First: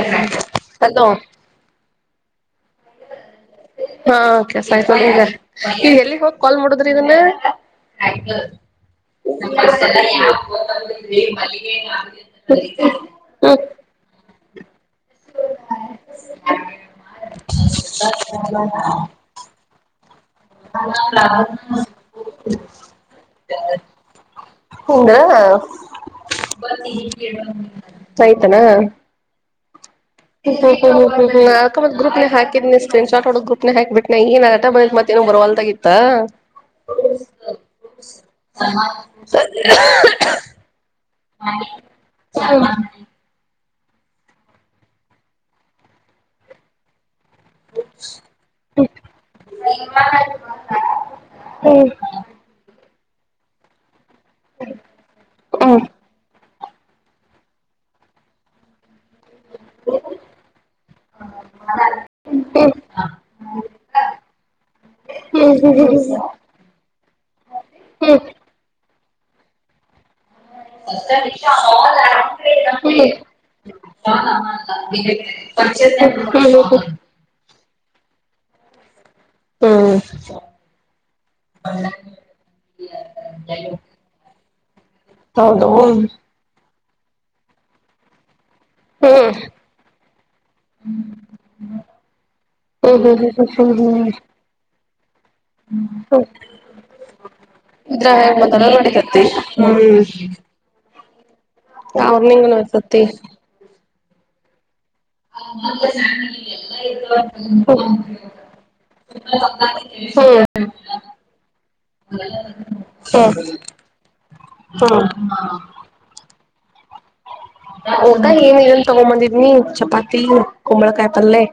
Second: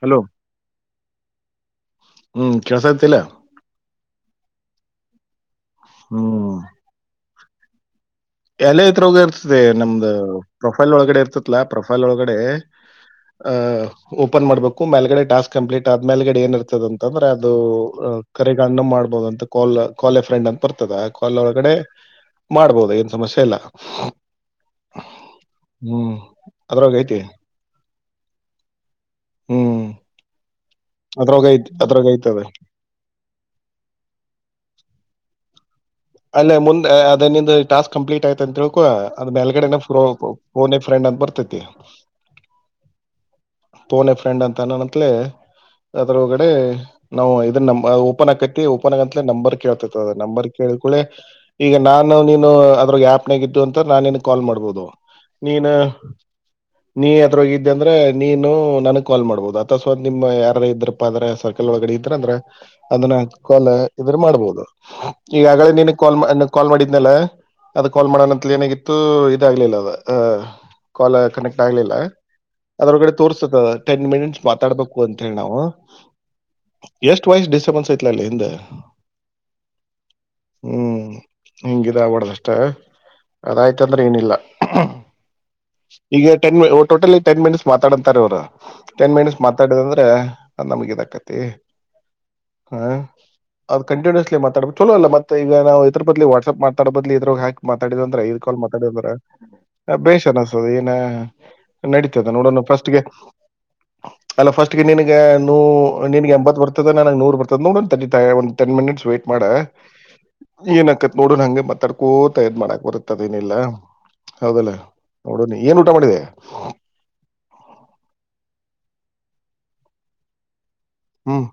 Hello hello ಹ್ಮ್ ಕೆಳ್ಸತಿಲ್ಲ ಹಾ ಸಾಯತ್ಲಗ ಈ ಎಲ್ಲಿಗ್ ಹೋಗಿ ಕಾಲ್ ಮಾಡುದ್ರಿ ಇದನ್ನ ಎಲೆ ಇದರೋಗ ಇರ್ತದೆ ನಮ್ದ ಪ್ರೊಫೈಲ್ ಒಳಗಡೆ ಇರ್ತತ್ಲಾ ಪ್ರೊಫೈಲ್ ಒಳಗಡೆ ಆ ಹ್ಮ್ ಮೇಲ್ಗಡೆ ಟಾಸ್ಕ್ ಕಂಪ್ಲೀಟ್ ಆದ ಮೇಲ್ಗಡೆ ಏನಿರ್ತದೆ ಅಂದ್ರೆ ಅದು ಕರಿಗ್ ಅಣ ಮಾಡ್ಬಹುದು ಅಂತ ಕೋಲ್ ಕಾಲ ಫ್ರೆಂಡ್ ಅಂತ ಬರ್ತದೆ ಕಾಲ ಒಳಗಡೆ ಮಾಡ್ಬೋದು ಸಮಸ್ಯೆ ಇಲ್ಲ ಹಿಂಗ ಹ್ಮ್ ಅದ್ರಾಗ ಐತಿ ಆಯ್ತಾನ ಹ್ಮ್ ಹ ಅದ್ರಾಗ ಐತಿ ಹತ್ ಅದ್ರಾಗ ಗೂಪ್ ನ ಐತದ ಹಾಕಿದ್ನಟ್ ಹ ಗ್ರಪ್ ನ ಹಾಕ್ಬಿಟ್ಟ ಏನ್ಗತ್ತತತ್ತ ಉಮ್ರವಲ್ದ ಅಲ್ಲೇ ಮುಂದ್ ಅದನಂದು ಟಾಸ್ಕ್ ಕಂಪ್ಲೀಟ್ ಆಯ್ತ ಅಂತ ತಿಳ್ಕುವ ಅದ್ ಮೇಲ್ಗಡೆ ಫೋ ಫ್ರೆಂಡ್ ಬರ್ತತಿ ಹ್ಮ ಪೋನೆ ಫ್ರೆಂಡ್ ಅಂತ ನನ್ ಹತ್ಲೆ ಅದ್ರ ಒಗಡೆ ನಾವು ಇದ ನ ಓಪನ್ ಆಕೈತಿ ಓಪನ್ ಆಗಂತ ನಂಬರ್ ಕೇಳ್ತತಿ ನಂಬರ್ ಕೇಳಳ್ಳೆ ಈಗ ಹ್ಮ್ ಹ್ಮ್ ನಾನ ನೀರ ಯ ತ್ತು ಅಂತ ನಾನನ್ ಕಾಲ್ ಮಾಡ್ಬಹುದು ನೀನು ಹ್ಮ್ ಹ್ಮ್ ನೀ ಅದಿದ್ದೆ ಅಂದ್ರೆ ನೀನು ನನ ಕಾಲ್ ಮಾಡ್ಬಹುದು ಅಥ ಸ್ವ ನಿಮ್ಮ ಯಾರ ಇದ್ರಪ್ಪ ಅ್ರಸರ್ಕಲ್ ಒಗಡೆ ಇದ್ರ ಅಂದ್ರೆ ಹ್ಮ್ ಅದನ್ನ ಕಾಲ್ ಮಾಡಬಹುದು ಹ್ಮ್ ಹ್ಮ್ ಈಗಾಗಲೇ ಕ ಕಾಲ್ ಮಾಡಿದ್ನಲ್ಲ ಅದು ಹ್ಮ್ ಕಾಲ್ ಹ್ಮ್ ಮಾಡೋಣಂತ ಏನಾಗಿತ್ತು ಇ ಇದಾಗಲಿಲ್ಲ ಕಾಲ್ ಕನೆಕ್ಟ್ ಆಗ್ಲಿಲ್ಲ ಅದಗಡೆ ತೋರ್ತ ಟೆನ್ ಮಿನಿಟ್ಸ್ ಮಾತಾಡ್ಬೇಕು ಅಂತ ಹೇಳಿ ನಾವು ಹ್ಮ್ ಎಷ್ಟ್ ವ್ಸ್ ಡಿಸ್ಟರ್ನ್ಸ್ ಐ ಲ್ಲಿಂದ ಹ್ಮ ಹ್ಮ ಹಂಗ ಇದ ಆಗ್ಬಡ್ದಷ್ಟೇ ಅದಾಯ್ತ ಅಂದ್ರೆ ಏನಿಲ್ಲ ಹೌದು ಈಗ ಟನ್ ಟೋಟಲ್ ಟೆನ್ ಮಿನಿಟ್ಸ್ ಮಾತಾಡಂತಾರೆ ಅವ್ರು ಟೆನ್ ಹ್ಮ್ ಮಿನಿಟ್ಸ್ ಮಾತಾಡಿದ ಅಂದ್ರೆ ನಮ್ಗ ಇದಕತಿ ಹ್ಮ ಅದ್ ಕಂಟಿನ್ಯೂಸ್ಲಿ ಮಾತಾಡ್ಬು ಚಲೋ ಅಲ್ಲ ಮತ್ತ ಮತ್ತ ಈಗ ನಾವು ಇದ್ರ ಬದಲಿಾಟ್ಸಆಪ್ ಮಾತಾಡ ಬದ್ಲಿ ಇದ್ರ ಹಾಕ್ ಮಾತಾಡ್ ಇದ್ರ ಅಂದ್ರ ಐ್ ಕಾಲ್ ಮದಲ ಮಾತಾಡಿದ್ರ ನಡಿತತಿ ಬೇಷ್ ಅನ್ನಿಸತದೆ ಏನ ನಡೀತದೆ ಅವರ್ನಿಂಗನು ನೋಡಣ ಇರ್ತತಿ ಫಸ್ಟ್ಗೆ ಅಲ್ಲ ಫಸ್ಟ್ ಅಕ್ಕೆ ನಿನಗೆ ನೂ ನಿನಗೆ ಎಂಬತ್ತು ಬರ್ತದ ನನಗೆ ನೂರು ಬರ್ತದ ನೋಡ ತ ಒಂದು ಟೆನ್ ಮಿನಿಟ್ಸ್ ವೆಯ್ಟ್ ಮಾಡೆ ಹ್ಮ ಏನ್ಕತ್ ನೋಡ ಹಂಗೆ ಮತ್ತಾಡ್ಕೋ ತಯದ್ ಮಾಡಕ್ ಬರುತ್ತದ ಹ್ಮ್ ಏನಿಲ್ಲಾ ಹೌದಲ್ಲ ಹ್ಮ್ ನೋಡಣಿ ಏನ್ ಊಟ ಮಾಡಿದೆ ಹದ ಏನ್ ಇದನ್ ತಗೊಂಡ ಬಂದಿದ್ನಿ ಚಪಾತಿ ಕಮಳ ಕಾಯತಾರಲ್ಲ ಹ್ಮ್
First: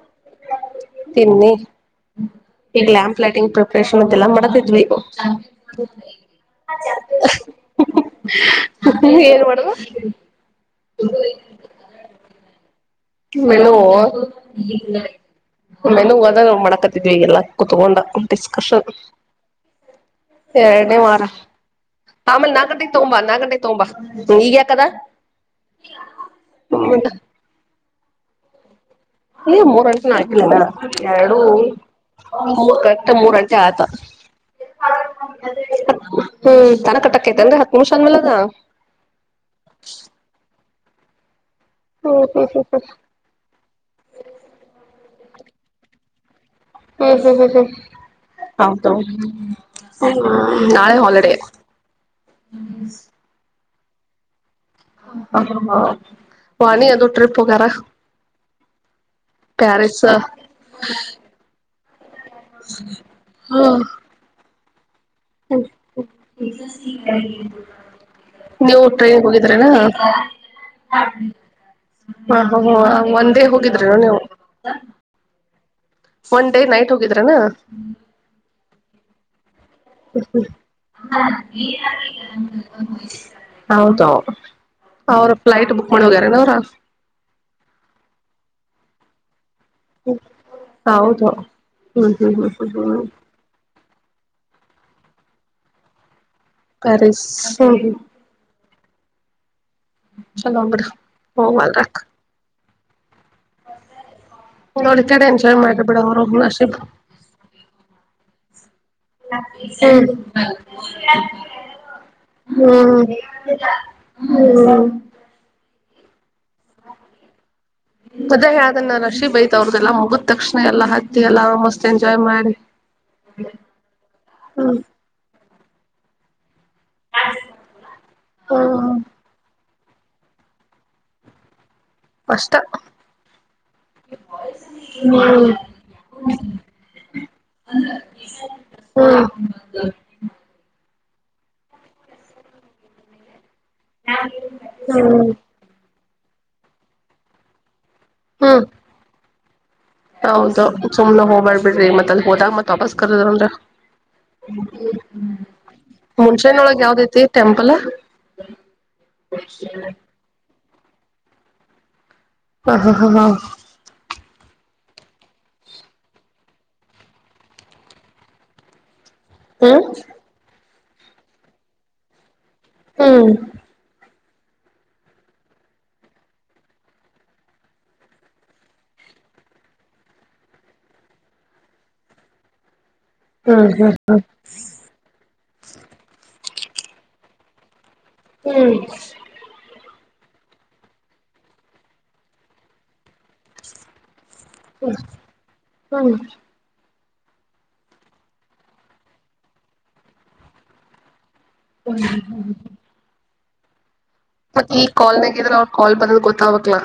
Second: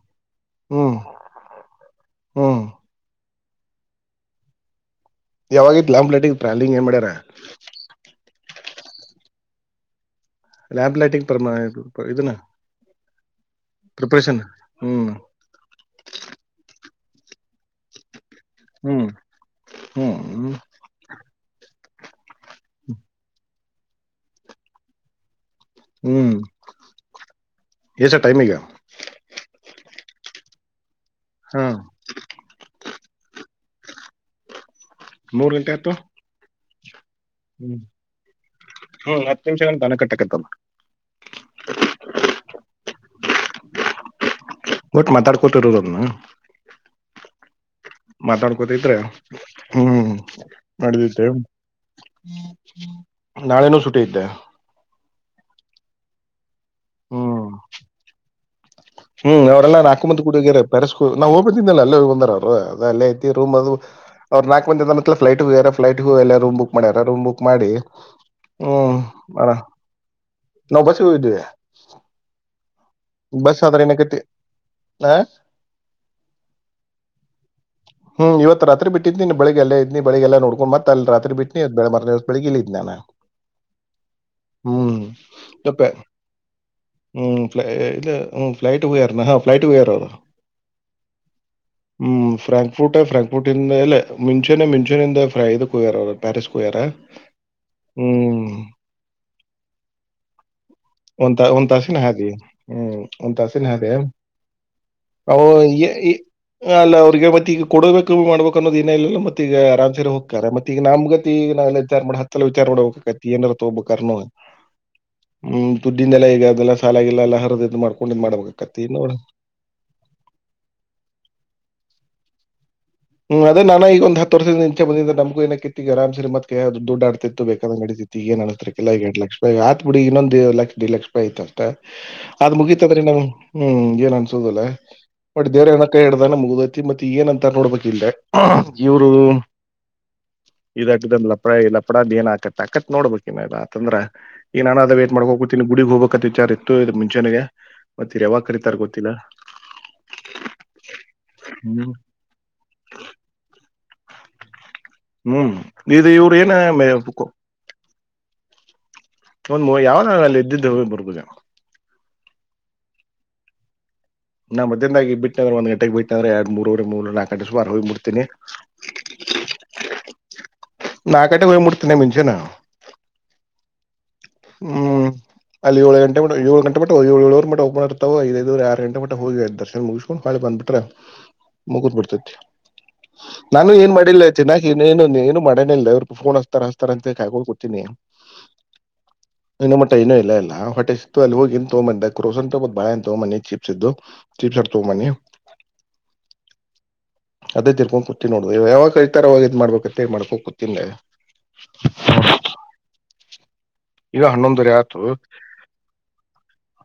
ಹ್ಮ್ ತಿಮನಿ ಹ್ಮ್ ಇಗಲಾಮ ್ಲೈಟಂಗ್ ಪ್ರಿಪರೇಷನ್ ಅ ಎಲ್ಲ ಮಾಡತಿದ್ವಿ ಯಾವಾಗತ್ತು ಲಾಂಪ್ ಲಟಿಗೆ ಪ್ರ್ಯಾಲಿಂಗ್ ಏನ್ ಮಾಡ್ಯಾರ ಏನ್ ಮಾಡುವ ಲ್ಯಾಂಪ್ ಲೈಟಿಂಗ್ ಪರ್ಮಾನಂ ಇನ್ನ ಮೆನು ಹ್ಮ್ ಮೆನು ಹದ ಮಾಡಕ ಎಲ್ಲ ಕುೂತ್ಕೊಂಡೊಂಡ ಡಿಿಸ್ಕಷನ್ ಹ್ಮ್ ಹ್ಮ್ ಹ್ಮ್ ಏಳನೇ ವಾರ ಹಾಮ ನ ಕಟ್ಟಿ ತೋಂಬಾ ನ ಕಟ್ಟ ತೋಂಬಾ ಈಗ ಕದ ಹೌದ ಎ ಸರ್ ಟೈಮಗ ಮೂರ್ ಗಂಟೆ ಆಕಲ ಎರಡು ಹಾ ಕರೆಕ್ ಮೂರ್ ಗಂಟೆ ಆಯ್ತ ಮೂರ್ ಗಂಟೆ ಆಯ್ತು ಹ್ಮ್ ತನ ಕಟ್ಟ ತ ಹಾ ಹ್ಮ್ ಮುುಷನ್ಮಲ್ಲ ನ ಹ್ಮ್ ಹತ್ತು ನಿಮಿಷ ಗಂಟ ದನ ಕಟ್ಟಕತ್ತಲ್ಲ ಹ್ಮ್ ಹ ಸ ಸ ಬಟ್ ಮಾತಾಡ್ಕೊತಿರೋದದನ್ನು ಹ್ಮ್ ಹ್ಮ್ ಹ್ಮ್ ಹ್ಮ್ ಹ್ಮ್ ಹೌದು ನಡದಿದ್ದೆ ನಾಳೆ ಹಾಲಿಡೇ ನಾಳೆನೂ ುಟಿ ಇದ್ದೆ ಹ ಹ ಹ ವಾಣಿ ಅದು ಟ್ರಿಪ್ ಹ್ಮ್ ವಗರ ಹ್ಮ್ ಅವರೆಲ್ಲಾ ನಾಕಂಬತ್ ಕುಡಡುಗ್ಯಾರೆ ಪೆಸ್ ನಾವು ಹೋಗಬತಿದ್ದಿಲ್ಲ ಅ ಒ ಅ ಅಲ್ಲ ಐ ರೂಮ ಅ ಹ್ಮ್ ಅವರು ನಾಲ್ಕು ಮಂದ ಎ ಫ್ಲೈಟ್ ಎರ ಫ್ಲೈಟ್ಗು ಎಲ್ಲ ರೂಮ್ ಬುಕ್ ಮಾಡಿಾರ ರೂ್ ಬುಕ್ ಮಾಡಿ ನೀವು ಹ್ಮ್ ಟ್ರೈನಿಗೆ ಹೋಗಿದ್ರನಾ ಹ ನಾವ್ ಹ ಬಸ್ಸಿಗೆ ಹೋಗಿದ್ವಿ ಹ್ಮ ಒಂದ ೇ ಬಸ್ ಆದ್ರ ಹೋಗಿದ್ರಿ ಏನಕತಿ ನೀವು ಆ ಒನ್ ಡೇ ನೈಟ್ ಹೋಗಿದ್ರನಾ ಹ್ಮ್ ಇವತ್ ರಾತ್ರಿ ಬಿಟ್ಟಿದ್ನಿನ್ ಬೆಳಗ್ ಎಲ್ಲ ಇದ್ಿ ಬೆಳಗ್ಗೆಲ್ಲ ನೋಡ್ಕೊಂಡ್ ಮತ್ ಅಲ್ಲಿ ರತ್ರಿ ಬಿಟ್ನಿ್ಳ ಮ ದಿವಸ ಬೆಳಗ್ಗ ಇಿದ್ ನಾನಾ ಹೌದು ಹ್ಮ್ ಅವ್ರ ಫ್ಲೈಟ್ ಬುಕ್ ಮಾಡಿ ಹೋಗ್ಯಾರೇನ ಅವ್ರ ಹ್ಮ್ ್ಲೈಟ್ಗೋಗಾರ ಹ ಫ್ಲೈಟ್ ವೇರ್ದ ಹೌದು ಹ್ಮ್ ಹ್ಮ ಹ್ಮ್ ಹ್ಮ್ ಹ್ಮ್ ಫ್ರಾಂಕ್ಫರ್ಟ್ ಹ್ಮ್ ಫ್ರಾಂಕ್ಫುರ್ಟ್ ಎಲ್ಲ ಮಿಂಚೂನ ಮಿಂಚೂನಿಂದ ಫ್ರೈ ಇದು ಕುಯ್ಯಾರ ಪ್ಯಾರಿಸ್ ಕುಯ್ಯಾರ ಪ್ಯಾರಿಸ್ ಹ್ಮ್ ಹ್ಮ್ ಚಲೋ ಬಿಡು ಒ ಒಂದ ತಾಸಿನ ಹೋಗಲ್ರಕ್ ಹಾಗೆ ಒಂತಾಸನೆ ಅದೇ ನೋಡಿ ಕಡೆ ಎಂಜಾಯ್ ಮಾಡ್ರಿ ಬಿಡ ಅವ್ರ ನಶೀಬ್ ಅಲ್ಲ ಅವ್ರಿಗೆ ಮತ್ತೆ ಈಗ ಕೊಡಬೇಕು ಮಾಡ್ಬೇಕ ಲ್ಲ ಮತ್ತ ಈಗ ಆರ್ ಸರಿ ಹೋಗ್ತ ಮತ್ತ ಈ ನ್ಗತಿ ಈಗ ನೆಲ್ಲ ವಿಚಾರ ಮಾಡ ಹತ್ತಲ್ಲ ವಿಚಾರ ಹ್ಮ್ ಮಾಡಬೇಕತಿ ಏಾರ ತಗಬೇಕು ಹ್ಮ್ ಹ್ಮ್ ದುಡ್ಡಿಂದೆಲ್ಲ ಈಗ ಅದೆಲ್ಲ ಸಾಲಾಗಿಲ್ಲ ಎಲ್ಲ ಹರಿದದು ಮಾಡ್ಕೊಂಡ ಅದೇ ಹೇಳ ನ ರಶಿ ಬೈತ್ ಅವ್ರ್ದಲ್ಲ ಮುಗಿದ ತಕ್ಷಣ ಎಲ್ಲಾ ಹತ್ತಿ ಎಲ್ಲ ಮಸ್ತ್ ಎಂಜಾಯ್ ಮಾಡಿ ಹ್ಮ್ ಅದ ನಾ ಈಗ ಒಂದು ಹತ್ತು ವರ್ಷದ ಹ್ಮ್ ನಿಂಚ ಬಂದಿದೆ ನಮ್ಗ ಏನಕ್ಕೆಿತ್ತಗ ಆರ್ ಸರಿತ್ತತ್ ಅದು ದುಡ್ ಆಡ್ತಿತ್ತು ಬೇಕಂದಂಗಡತಿ ಈ ಏ ಅಡಸ್ತಾರೆ ಕೆಲ ಹ್ಮ್ ಈ ಎಡ್ ಲಕ್ಷತ್ ಬಿುಡಿ ಇನ್ನೊಂದು ಲಕ್ಷಡ್ ಲಕ್ಷ ರೂಾಯಯತದೆ ಅದ ಅಷ್ಟ ಮುಗಿತಾದ್ರೆ ನ ಹ್ಮ್ ಏನ್ ಅನ್ಸೋದಿಲ್ಲ ಬ ಹ್ಮ್ ಬೇವ ಏನ ಕೈಡ್ದ ಮುಗದೈತಿತ್ತ ಏನ್ಂತ ನೋಡ್ಬೇಕು ಇ ಇವರು ಹ್ಮ್ ಇದ ಇದ ಲಪ್ ಲಪಡದ ಏನ್ ಆಕತ್ತ ಆಕತ್ ನೋಡ್ಬೇಕು ಅಂದ್ರೆಏನಾನ ಅ ವೇಟ್ ಹ್ಮ್ ಮಾಡ್ಕೋಬತೀನಿ ಗುಡಿಗ್ ಹೋಗ್ಬೇಕತ್ತ ವಿಚಾರ್ ಇತ್ತು ಇದು ಮುಂಚೆಾನಾಗ ಮತ್ತ ರ ಯಾವಾಗ ಹ್ಮ್ ಕರಿತಾರ್ ಗೊತ್ತಿನಾ ಹೌದು ಸುಮ್ನೆ ಹೋಗ್ಬ್ಯಾ ಹ್ಮ್ ಬಿಡ್ರಿ ಮತ್ತ ಅಲ್ ಹೋದಾಗ ಮತ್ ವಾಪಸ್ ಕರ್ದನ್ರ ಹ್ಮ್ ಇದು ಇವ್ರ ಏನ ಮುಂಚೈನ್ ಒಳ ಗ ಯಾವದತಿ ೆಂಪಲ್ ಒಂದ್ ಯಾವ ಅಲ್ಲಿ ಎದ್ದಿದ್ದು ಹೋಗ ಬರ್ಬುದ ಹ ಹಾ ಹಾ ಹಾ ನಾ ಮದಾಗಿ ಬಿಟ್ಟುಂದ್ರೆ ಒಂದ್ ಗಂಟೆಗೆ ಬಿಟ್ಟ ಅಂದ್ರೆ ಎರಡು ಮೂರೂರೆ ಮೂ ನಾಕ ಗಂಟೆ ಸುಾರು ಹೋಗಿಬಡ್ತೀನಿ ಹ್ಮ ನಾಕಡೆೆ ಹೋಗಿ ಮುಡ್ತನ ಮುಂಚೆನ ಹ್ಮ್ ಹ್ಮ್ ಅಲ್ಲಿ ಏಳ ಗಂಟೆ ಏಳ ಗಟೆಟ್ಟ ಏಳುವರು ಮ ಪನ್ ಇರ್ತವೆ ಐದುರು ಆರ ಗಂಟ ಮಟ್ಟ ಹೋಗಿ ದರ್ಶನ್ ಮುಗ್ಕೊಂಡ ಮಾಳೆ ಬಂದ್ಬಿಟ್ರೆ ಮುಗುದ್ ಬಿಡ್ತೇತಿ ಹ್ಮ್ ನಾನು ಏನ್ ಹ್ಮ್ ಮಾಡಿಲ್ಲ ಚನ್ನಕಕ್ ಇ ಏನು ಮಾಡೇ ಇಲ್ಲ ಇವ್ರ ಫೋನ್ ರತರಂತೆ ಕಾಯಬೋ ಕೊಟ್ಟ ನೀ ಹ್ಮ್ ಇನ್ನ ಮಟ್ಟ ಇಏನೂ ಇಲ್ಲ ಇಲ್ಲಾ ಹೊಟ್ಟೆ ಸಿತ್ತು ಅಲ್ಲಿ ಹೋಗಿಂತ ತಗೊ ಬಂದ ಕ್ರೋಸಟ ಬಾಳ ಅಂತ ಮನಿ ಚಿಪ್ಸ್ ಇದ್ದು ಚಿಪ್ಸ್ ಹಡ್ತ ಮನಿ ಹ್ಮ್ ಹ್ಮ್ ಅದೇ ತಿರ್ಕೊಂಡು ಕುೂತೀ ನೋಡದು ಯಾವಾಗ ಕಳತಾರ ಅವಾಗ ಇದ್ ಮಾಡ್ಬೇಕಂತ ಮಾಡ್ಕೊಂಡ ಕುೂತ್ಲೆ ಹ ಹ ಈಗ ಮತ್ತ ಹನ್ನೊಂದುವರೆ ಈ ಆತು ಕಾಲ್ ನಾಗ ಇದ್ರೆ ಅವ್ರ ಕಾಲ್ ಬದ್ ಗೊತ್ತಾಗಕ್ಲ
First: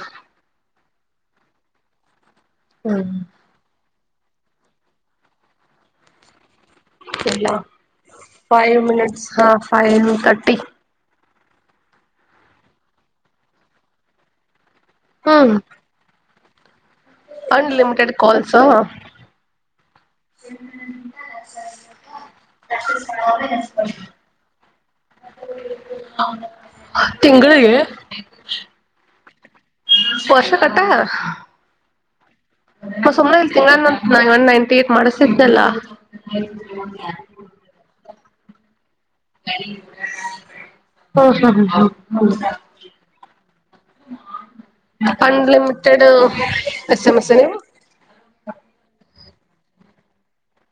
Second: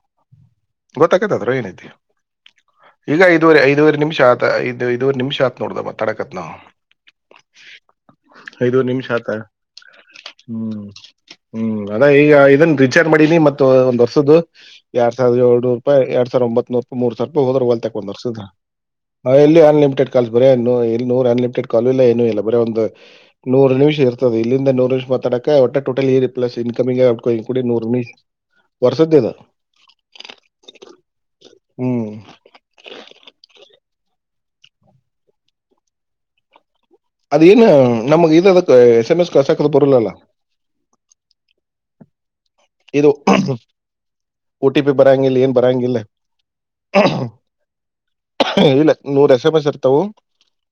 ಗೊತ್ತಕತ್ದ್ರ ಏನೈತಿ ಹ್ಮ್ ಈಗ ಐದುವರೆ ಐದುವರೆ ನಿಮಿಷ [unintelligible] ಇದು ಇದು ನಿಮಿಷ ಆತ್ ನೋಡ್ದ ತಡಕತ್ [unintelligible] ನಾವು ಇಲ್ಲ ಫೈವ್ ಐದುವರೆ ನಿಮಿಷ ಮಿನಿಟ್ ಆತ [unintelligible] ಹಾ ಫೈವ್ ತರ್ಟಿ ಹ್ಮ್ ಹ್ಮ್ ಅದ ಈಗ ಇದನ್ ರಿಚಾರ್ಜ್ ಮಾಡಿನಿ ಮತ್ತ ಒಂದ್ ವರ್ಷದ್ದ ಎರಡ ಹ್ಮ್ ಸಾವಿರದ [unintelligible] ಎರಡ್ ಸಾವಿರ ಒಂಬತಪ್ [unintelligible] ಮೂರ್ ಅನ್ಲಿಮಿಟೆಡ್ [unintelligible] ಕಾಲ್ಸ್ ಹ ಎಲ್ಲಿ ಅನ್ಲಿಮಿಟೆಡ್ ಕಾಲ್ ಬರೇ ಇಲ್ಲಿ ನೂರ್ ಅನ್ಲಿಮಿಟೆಡ್ ಕಾಲ್ ಇಲ್ಲ ಏನು ಇಲ್ಲ ಬರೆ ಒಂದ ನೂರು ನಿಮಿಷ [unintelligible] [unintelligible] ಇಲ್ಲಿಂದ ನೂರು ನಿಮಿಷ ಮಾತಾಡಕ ಒಟ್ಟ ಟೋಟಲ್ ಇರಿ [unintelligible] ಪ್ಲಸ್ ಇನ್ಕಮಿಂಗ್ ಅಪ ತಿಂಗಳಿಗೆ ಗೋಯಿಂಗ್ [unintelligible] ವರ್ಸದೇ [unintelligible] [unintelligible] ಹ್ಮ್ ಮ ಸುಮನೆ ಇಲ್ [unintelligible] ಒನ್ ನೈನ್ಟಿ ಏಟ್ ಮಾಡಸಿದನಲ್ಲ ಅದೇಏನು ನಮಗ್ ಇ [unintelligible] [unintelligible] ಇದು ಒ ಟಿ ಪಿ ಬರಂಗಿಲ್ಲ ಏನ್ ಬರಂಗಿಲ್ಲ ಅನ್ಲಿಮಿಟೆಡ್ ಎಸ್ ಎಂ ಎಸ್ ನೀವು ಇಲ್ಲ. ನೂರ್ ಎಸ್ ಎಂಎಸ್ ಇರ್ತಾವು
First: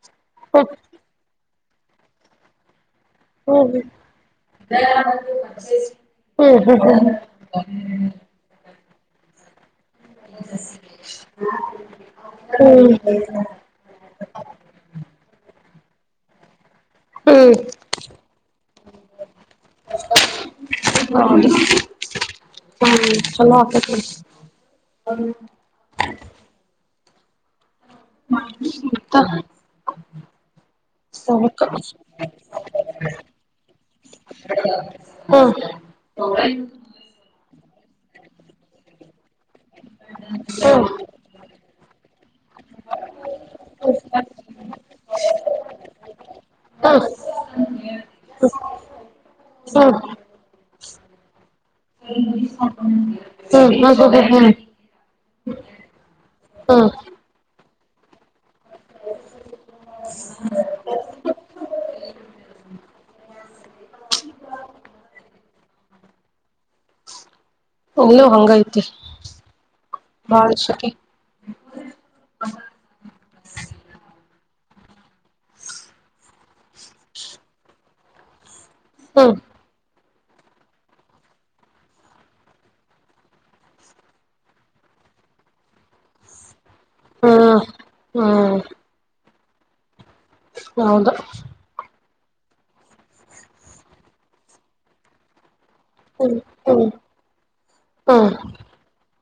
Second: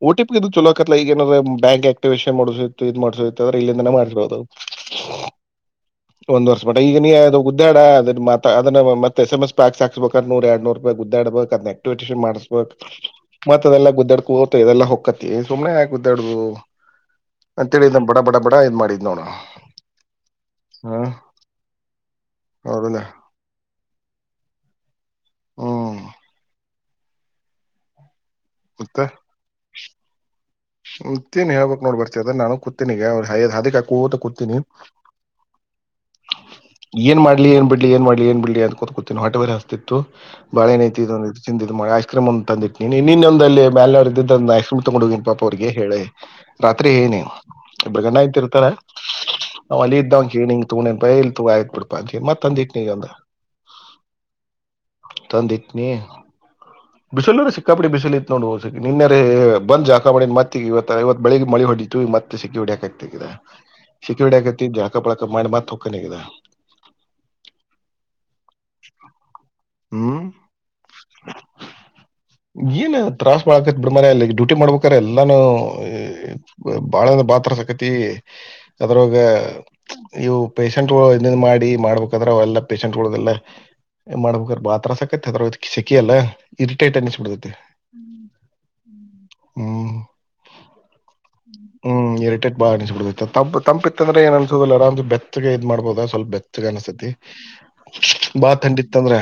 ಒ ಟಿ ಪಿ ಇದು ಚಲೋಕತ್ತಲ್ಲ ಹ್ಮ ಈಗೇನಾದ್ ಬ್ಯಾಂಕ್ ಆಕ್ಟಿವೇಷನ್ ಮಾಡ [unintelligible] [unintelligible] ಹ್ಮ್ ಇಲ್ಲಿಂದನ ಮಾಡಿರ್ಬೋದು ಒಂದ್ ವರ್ [unintelligible] ಹ್ಮ್ ಹ್ಮ್ ಪ್ಯಾಕ್ ಹಕ್ಬೇಕ ಅ ನೂರ ಎರಡ್ ನೂರ್ ರೂಪಾಯಿ ಗುದ್ದಾಡಬೇಕಕ್ ಅ [unintelligible] ಎಕ್ಟಿವಿಟೇಷ ಮಾಡ್ಬೇಕಕ್ ಹ್ಮ್ ಮತ್ದೆಲ್ಲ ಗುದ್ದಾಡ್ಕ ಹ ಇದೆಲ್ಲಾ ಹೊಕ್ಕತ್ತಿ ಸುಮನೆ ಯಾಕ ಗದಾಡ್ದು. ಹ್ಮ್ ಅಂತ್ ತಿಳಿ ಹ್ಮ್ ಬಡ ಬಡ ಬಡ ಇದ್ ಮಾಡಿದ್ ನೋಡ ಹ್ಮ [unintelligible] ಹ್ಮ ಚಲೋ [unintelligible] ಹ್ಮ್ [unintelligible] ಮತ್ತೆ ಮತ್ತ ಸವಕ [unintelligible] ಹಾ ಏನ್ ಮಾಡ್ಲಿ ಏನ್ ಬಿಟ್ [unintelligible] ಹ್ಮ್ [unintelligible] ಅವ್ರಿಗೆ ಹೇಳೆ [unintelligible] ರಾತ್ರಿ ಹ್ಮ್ ಏನಿ [unintelligible] ಹ್ಮ್ [unintelligible] ಹ್ಮ್ ಹ್ಮ್ ಹ್ಮ್ ಹ್ಮ್ [unintelligible] [unintelligible] ಸಿಕ್ಕಾಪಟ್ಟೆ ಬಿಸಿಲು [unintelligible] [unintelligible] ಇಲ್ಲೂ ಹಂಗೈತಿ ಹ್ಮ್ ಬಾಳ ಶಕೆ [unintelligible] ಡ್ಯೂಟಿ ಮಾಡ್ಬೇಕ್ರ ಎಲ್ಲಾನು ಬಾಳನ [unintelligible] ಬಾತ್ರ ಸಕತಿ ಅದ್ರಾಗ ಹ್ಮ್ ಇವು ಪೇಷೆಂಟ್ಗಳು [unintelligible] ಮಾಡಿ ಮಾಡ್ಬೇಕಾದ್ರ ಎಲ್ಲಾ ಪೇಷೆಂಟ್ಗಳಗೆಲ್ಲ [unintelligible] [unintelligible] ಇರಿಟೇಟ್ ಅನ್ನಿಸಬಿಡ್ತತೆ [unintelligible] ಹ್ಮ್ ಹ್ಮ್ ಹ್ಮ್ ಹೌದು ಹ್ಮ್ [unintelligible] ಮಾಡ್ಬೋದ ಸ್ವಲ್ಪ ಹ್ಮ್ ಬೆಚ್ಚಗ ಹ್ಮ್ ಅನ್ಸ್ತತಿ ಹ್ಮ್ ಬಾ [unintelligible] ಥಂಡಿ ಇತ್ತಂದ್ರೆ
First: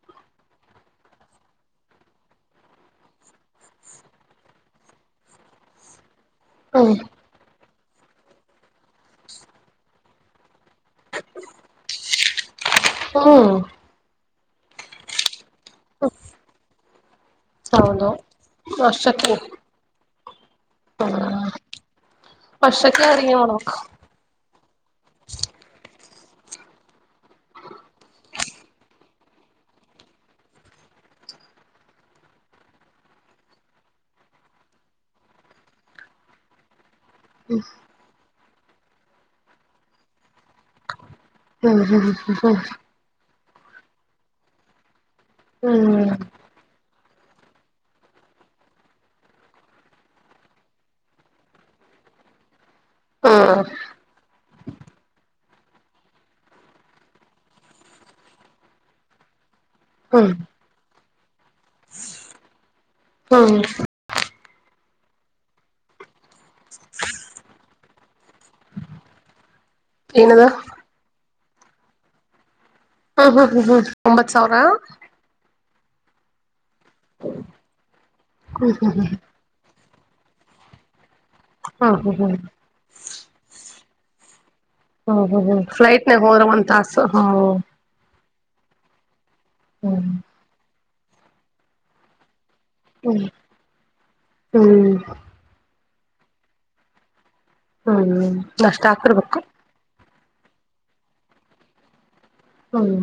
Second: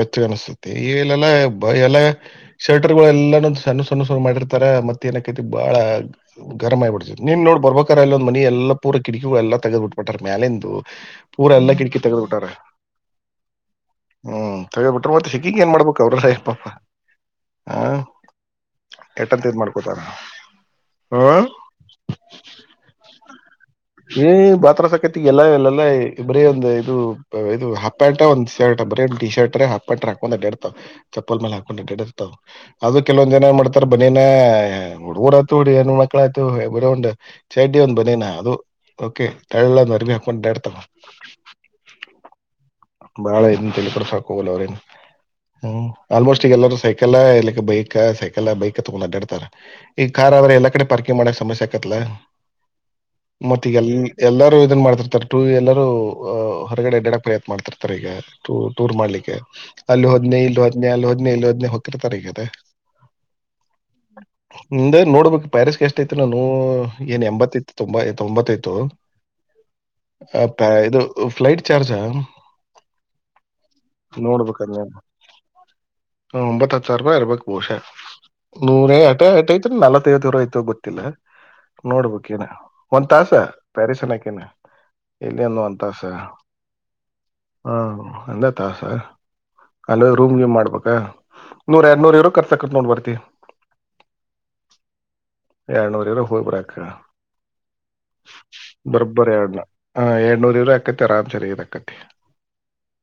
ಬೆಚ್ಚಗ್ ಅನ್ಸುತ್ತೆ [unintelligible] [unintelligible] ಶರ್ಟರ್ಗಳು ಎಲ್ಲಾನ ಸಣ್ಣ ಸಣ್ಣ [unintelligible] ಮಾಡಿರ್ತಾರೆ ಮತ್ತ ಏನಕೈತಿ ಬಹಳ ಗರಮ್ ಹ್ಮ್ [unintelligible] ನೀನ್ ನೋಡ್ ಬರ್ [unintelligible] ಒಂದ ಮನಿ ಎಲ್ಲ ಪೂರ ಕಿಟಕಿಗಳು ಎಲ್ಲ ತಗದ್ ಬಿಟ್ಬಿಟ್ಟಾರ್ ಮೇಲೆಂದು ಪೂರ ಎಲ್ಲ ಕಿಟಕಿ ತೆಗ್ಬ ಬಿಟಾರ ಹ್ಮ [unintelligible] ಕೌರಲ್ಲ ಪಾಪ ಹ ಹೌದು ಅಷ್ಟಕ್ಕೆ ಎಟ್ಟಂತ ಇದ ಮಾಡ್ಕೊತಾರ ಹ್ಮ್ ಹ್ಮ ಅಷ್ಟಕ್ಕೆ ಅಡಿಗೆ ಮಾಡ್ಬೇಕು ಏ ಬಾತ್ರಾಸಕೇತಿಗೆ ಎಲ್ಲ ಎಲ್ಲಲ್ಲ ಬರೀ ಒಂದು ಇ ಇದು ಹಾಫ್ ಪ್ಯಾಂಟ್ ಒಂದು ಶರ್ಟ್ ಬರೀ ಒಂದು ಟಿ ಶರ್ಟ್ ರೆ ಹಾ್ ಪ್ಯಾಂಟ್್ರೆ ಹಾಕೊಂಡ್ ಅಡ್ಡಿ ಇರ್ತ್ ಚಪ್ಪಲ್ ಮೇಲೆ ಹಾಕೊಂಡು ಡ ಇರ್ತಾವ ಅದು ಕೆಲವೊಂದ ಜನ ಮಾಡ್ತಾರ ಬನೇನ ಹುಡಗಡಏ ಮಕ್ಕಳಾಯ್ತು ಬರ್ ಚಡ್ಡಿ ಒಂದ್ ಬನನಾ ಅದು ಕೆ ತಳ್ಳರ್ು ಒೊಂಡಡ್ ತ ಹ್ಮ್ ಹ್ಮ್ ಬಾಳ ನ್ ತಿಳ್ಕಡಕೋಗ ಅವ್ರೇ ಆಲ್ಮೋಸ್ಟ್ ಈಗಲ್ಲೂ ಸೈ ಸೈಕಲ್ ಇಲ್ಲಿಕ್ಕೆ ಬೈಕ್ ಸೈಕಲ್ ಬೈಕ್ ತಗೊಂಡ್ ಅಡ್ಡಾಡ್ತಾರ ಈ ಕಾರ್ ಆದ್ರ ಎಲ್ಲಾ ಕಡೆ ಪಾರ್ಕಿಂಗ್ ಮಾಡಕ್ ಸಮಸ್ಯೆ ಆಕತ್ಾ ಹ್ಮ್ ಹ್ಮ್ ಮತ್ತ ಈಗ ಎಲ್ಲ ಎಲ್ಲಾರೂ ಇದನ್ ಮಾಡ್ತಿರ್ತಾರೆ ಟೂ ಎಲ್ಲರೂ ಹೊರಗಡೆ ಡಡಕ್ ಪ್ರಯತ್ನ ಮಾಡ್ತಿರ್ತಾರೆ ಈಗ ಟ ಟೂರ್ ಮಾಡ್ಲಿಕ್ಕೆ ಹ್ಮ್ ಅ್ೇ ಇಲ್ಲ ಹದ್ನೇ ಅಲ್ಲೋದ್ನ ಇಲ್ಲೋದ್ನನೆ ಹಕಿರ್ತಾರಕತೆ ಹ್ಮ್ ಹ ನೋಡ್ಬೇಕು ಪ್ಯಾರಿಸ್ಗೆಷ್ಟಯ್ತು ನಾನು ಏನ್ ಎಂಬತ್ತ್ತ ತೊಂಬ ತೊಂಬತ್ತಾಯ್ತು ಅ ಏನದ ಪ ಇದು ಫ್ಲೈಟ್ ಚಾರ್ಜಾ ಹ್ಮ ಹ್ಮ್ ಹ್ಮ ಹ್ಮ್ ಒಂಬತ್ ಸಾವಿರ ಒಂಬತ್ ಹತ್ತು ಸಾವರ ರೂಪಾಯಿ ಇರ್ಬೇಕಕ್ ಬಹುಶ ನೂರೇ ಹಟೆ ಎಟ ಐತ್ ನಲ್ತ್ ರ ಆಯ್ತು ಗೊತ್ತಿಲ್ಲ ಹ್ಮ್ ಹ್ಮ್ ಹ್ಮ್ ನೋಡ್ಬೇಕಕ್ ನ ಹ್ಮ್ ಒಂದ್ ತಾಸ ಪ್ಯಾರಿಸ್ ಅನಕ ನಾ ಇಲ್ಲಿ ಹ್ಮ್ ಅನ್ನು ಹ್ಮ್ ಅಂತಸ ಫ್ಲೈಟ್ನಾಗ ಹೋದ್ರ ಒಂದ್ ತಾಸು ಹ್ಮ್ ಹ್ಮ ಅಂದ ತಾಸ ಅಂದ ಹ್ಮ್ ರೂಮ್ ಗೇಮ್ ಮಾಡ್ಬೇಕ ನೂರ್ ಎರಡ್ ನೂರ್ ಇರು ಕರ್ತ ಹ್ಮ್ ಹ್ಮ್ ಎರ ನವರಲ್ಲ ಹೋಗಬರಾಖ ಹ್ಮ್ ಮಷ್ಟ ಹಾಕರ್ಬೇಕು ಹ ಎಏಡ್ನೂರು ಇೂರು ಅಕತ್ತತಿ ಆರಾಮ ಸಾರಿ್ ಅಕತ್ತತಿ ಹ್ಮ್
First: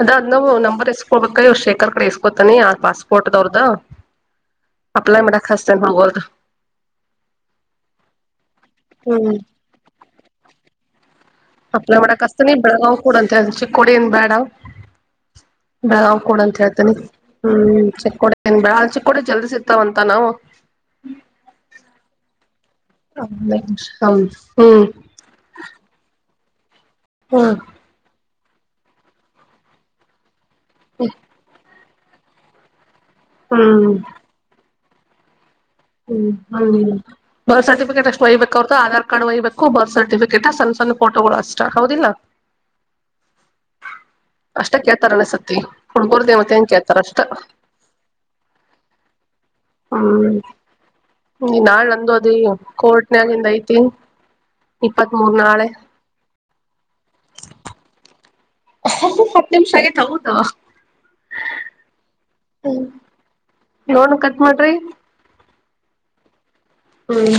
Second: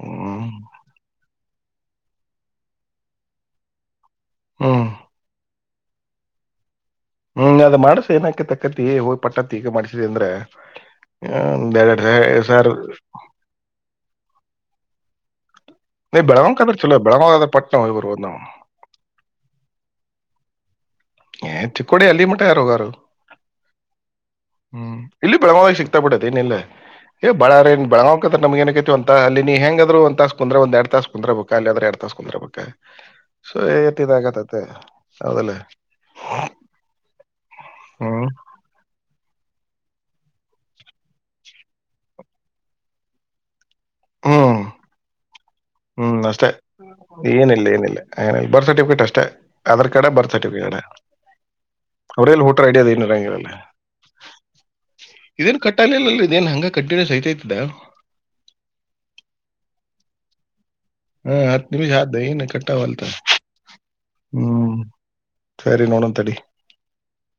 ಅದ ಅದ್ ನಾವು ನಂಬರ್ ಎಷ್ಟ ಹೋಗಬೇಕ ಇವ್ ಶೇಖರ್ ಕಡೆ ಇಸ್ಕೋತಾನಿ ಆ ಪಾಸ್ಪೋರ್ಟ್ವ್ರದ್ದ ಹ್ಮ್ ಅಪ್ಲೈ ಮಾಡಕ ಹ ಚೆನ್ನ ಹೋಗೋದು ಹ್ಮ್ ಅದ ಮಾಡ್ಸ ಏನಕತಕ್ಕತಿ ಹ ಹ್ಮ್ ಪಟ್ಟತ್ ಈಗ ಮಾಡ್ಸಿದೆ ಅಂದ್ರೆ ಅಲ ಎರಡ್ ಒಡ ಕಸ್ತ ನೀ ಸರ್ ಬೆಳಗಾವ ಕೂಡಂತ ಚಿಕ್ಕೋಡಿ ಏನು ಬ್ಯಾಡ ಬೆ್ ನೀ ಕೊಡ ಅಂತ ಬೆಳಗಾವ್ ಆದ್ರೆ ಹೇಳ್ತೇನಿ ಚಲೋ ಬೆಳಗಾವ್ ಆದ್ರೆ ಪಟ್ನ ಹ್ಮ್ ಹೋಗಿ ಬರ್ಬೋದು ಚಿಕ್ಕೋ ನಾವು ಚಿಕ್ಕೋಡಿ ಜಲ್ದಿ ಸಿಗ್ತಾವಂತ ನಾವು ಎ ತುಕ್ಕಡಿ ಅಲ್ಲಿ ಮಟ ಯಾರೋಗಾರು ಹ್ಮ್ ಇಲ್ಲಿ ಬೆಳಮಾವವಾಗಿ ಸಿಕ್ತಾ ಬಿಟ್ಟತಿ ಏನಿಲ್ಲ ಏ ಹ್ಮ್ ಬಾಾರನ್ ಬಳಾವಕ ನಮ್ ಏನ ಅಂತ ಅಲ್ಲಿ ನೀ ಹೆಂಗಾದ್ರು ಅಂತ ಕುಂದ್ರೆ ಒಂದ ಎರಡ್ ತಾಸ ಕುಂದ್ರ ಬೇಕಾ ಅಲ್ಲಿ ಆದ್ರೆ ಎರಡ್ ತಾಸ ಕುಂದರ್ ಬಬೇಕಾ ಸೊ ಹ್ಮ್ ಆಾಗತತೆ ಹೌದಲ್ಲ ಹ್ಮ್ ಹ್ಮ್ ಬರ್ತ್ ಸರ್ಟಿಫಿಕೇಟ್ ಎಷ್ಟ್ ಹ್ಮ್ ಒಯ್ಬೇಕಕ್ ಹೊರತ ಆಧಾರ್ ಕಾರ್ಡ್ ಒಯ್ಬೇಕು ಬರ್ತ್ ಸರ್ಟಿಫಿಕೇಟ್ಾ ಸಣ್ಣ ಸಣ್ಣ ಫೋಟೋಗಳು ಅಷ್ಟ ಹೌದಿಲ್ಲ ಹ್ಮ್ ಅಷ್ಟ ಕೇಳ್ತಾರೆ ಅನಸುತ್ತ ಹ್ಮ್ ಅಷ್ಟೇ ಏನಿಲ್ಲ ಏನಿಲ್ಲ ಏನಿಲ್ಲ ಬರ್ತ್ ಸರ್ಟಿಫಿಕೇಟ್ ಅಷ್ಟೇ ಆಧಾರ್ ಕಾರ್ಡ ಬರ್ತ್ ಹ್ಮ್ ಸರ್ಟಿಫಿಕೇಟ್ ಈ ನಾಳ್ ನಂದು ಅದ ಅವ್ರಲ್ಲಿ ಹೋಟ್ರ ಐಡಿಯದೆ ಕೋರ್ಟ್ನಾಗಿಂದ ನಂಗರಲ್ಲ ಐತಿ ಇಪ್ಪತ್ತ್ ಮೂರ್ ಇದೇನು ನಾಳೆ ಕಟ್ಟಲಿಲ್ಲಲ್ರಿೀ ನೀಏನ್ ಹಂಗ ಕಂಟಿನ್ಯೂ ಸಹತಾ ಇದತಿದ್ದ ಹ ಮತ್ತೆಮ ಸಗ ಹವ ಅವೆ ಹಾ ಹ ನಿಮಿಷ ಹಾ ದ ಕಟ್ಟಾ ವಲ್ತ ನೋಣ ಕತ್ ಮಾಡ್ರಿ [inaudible] ಸರಿ ನೋಡಂತಡಿ ಹ್ಮ್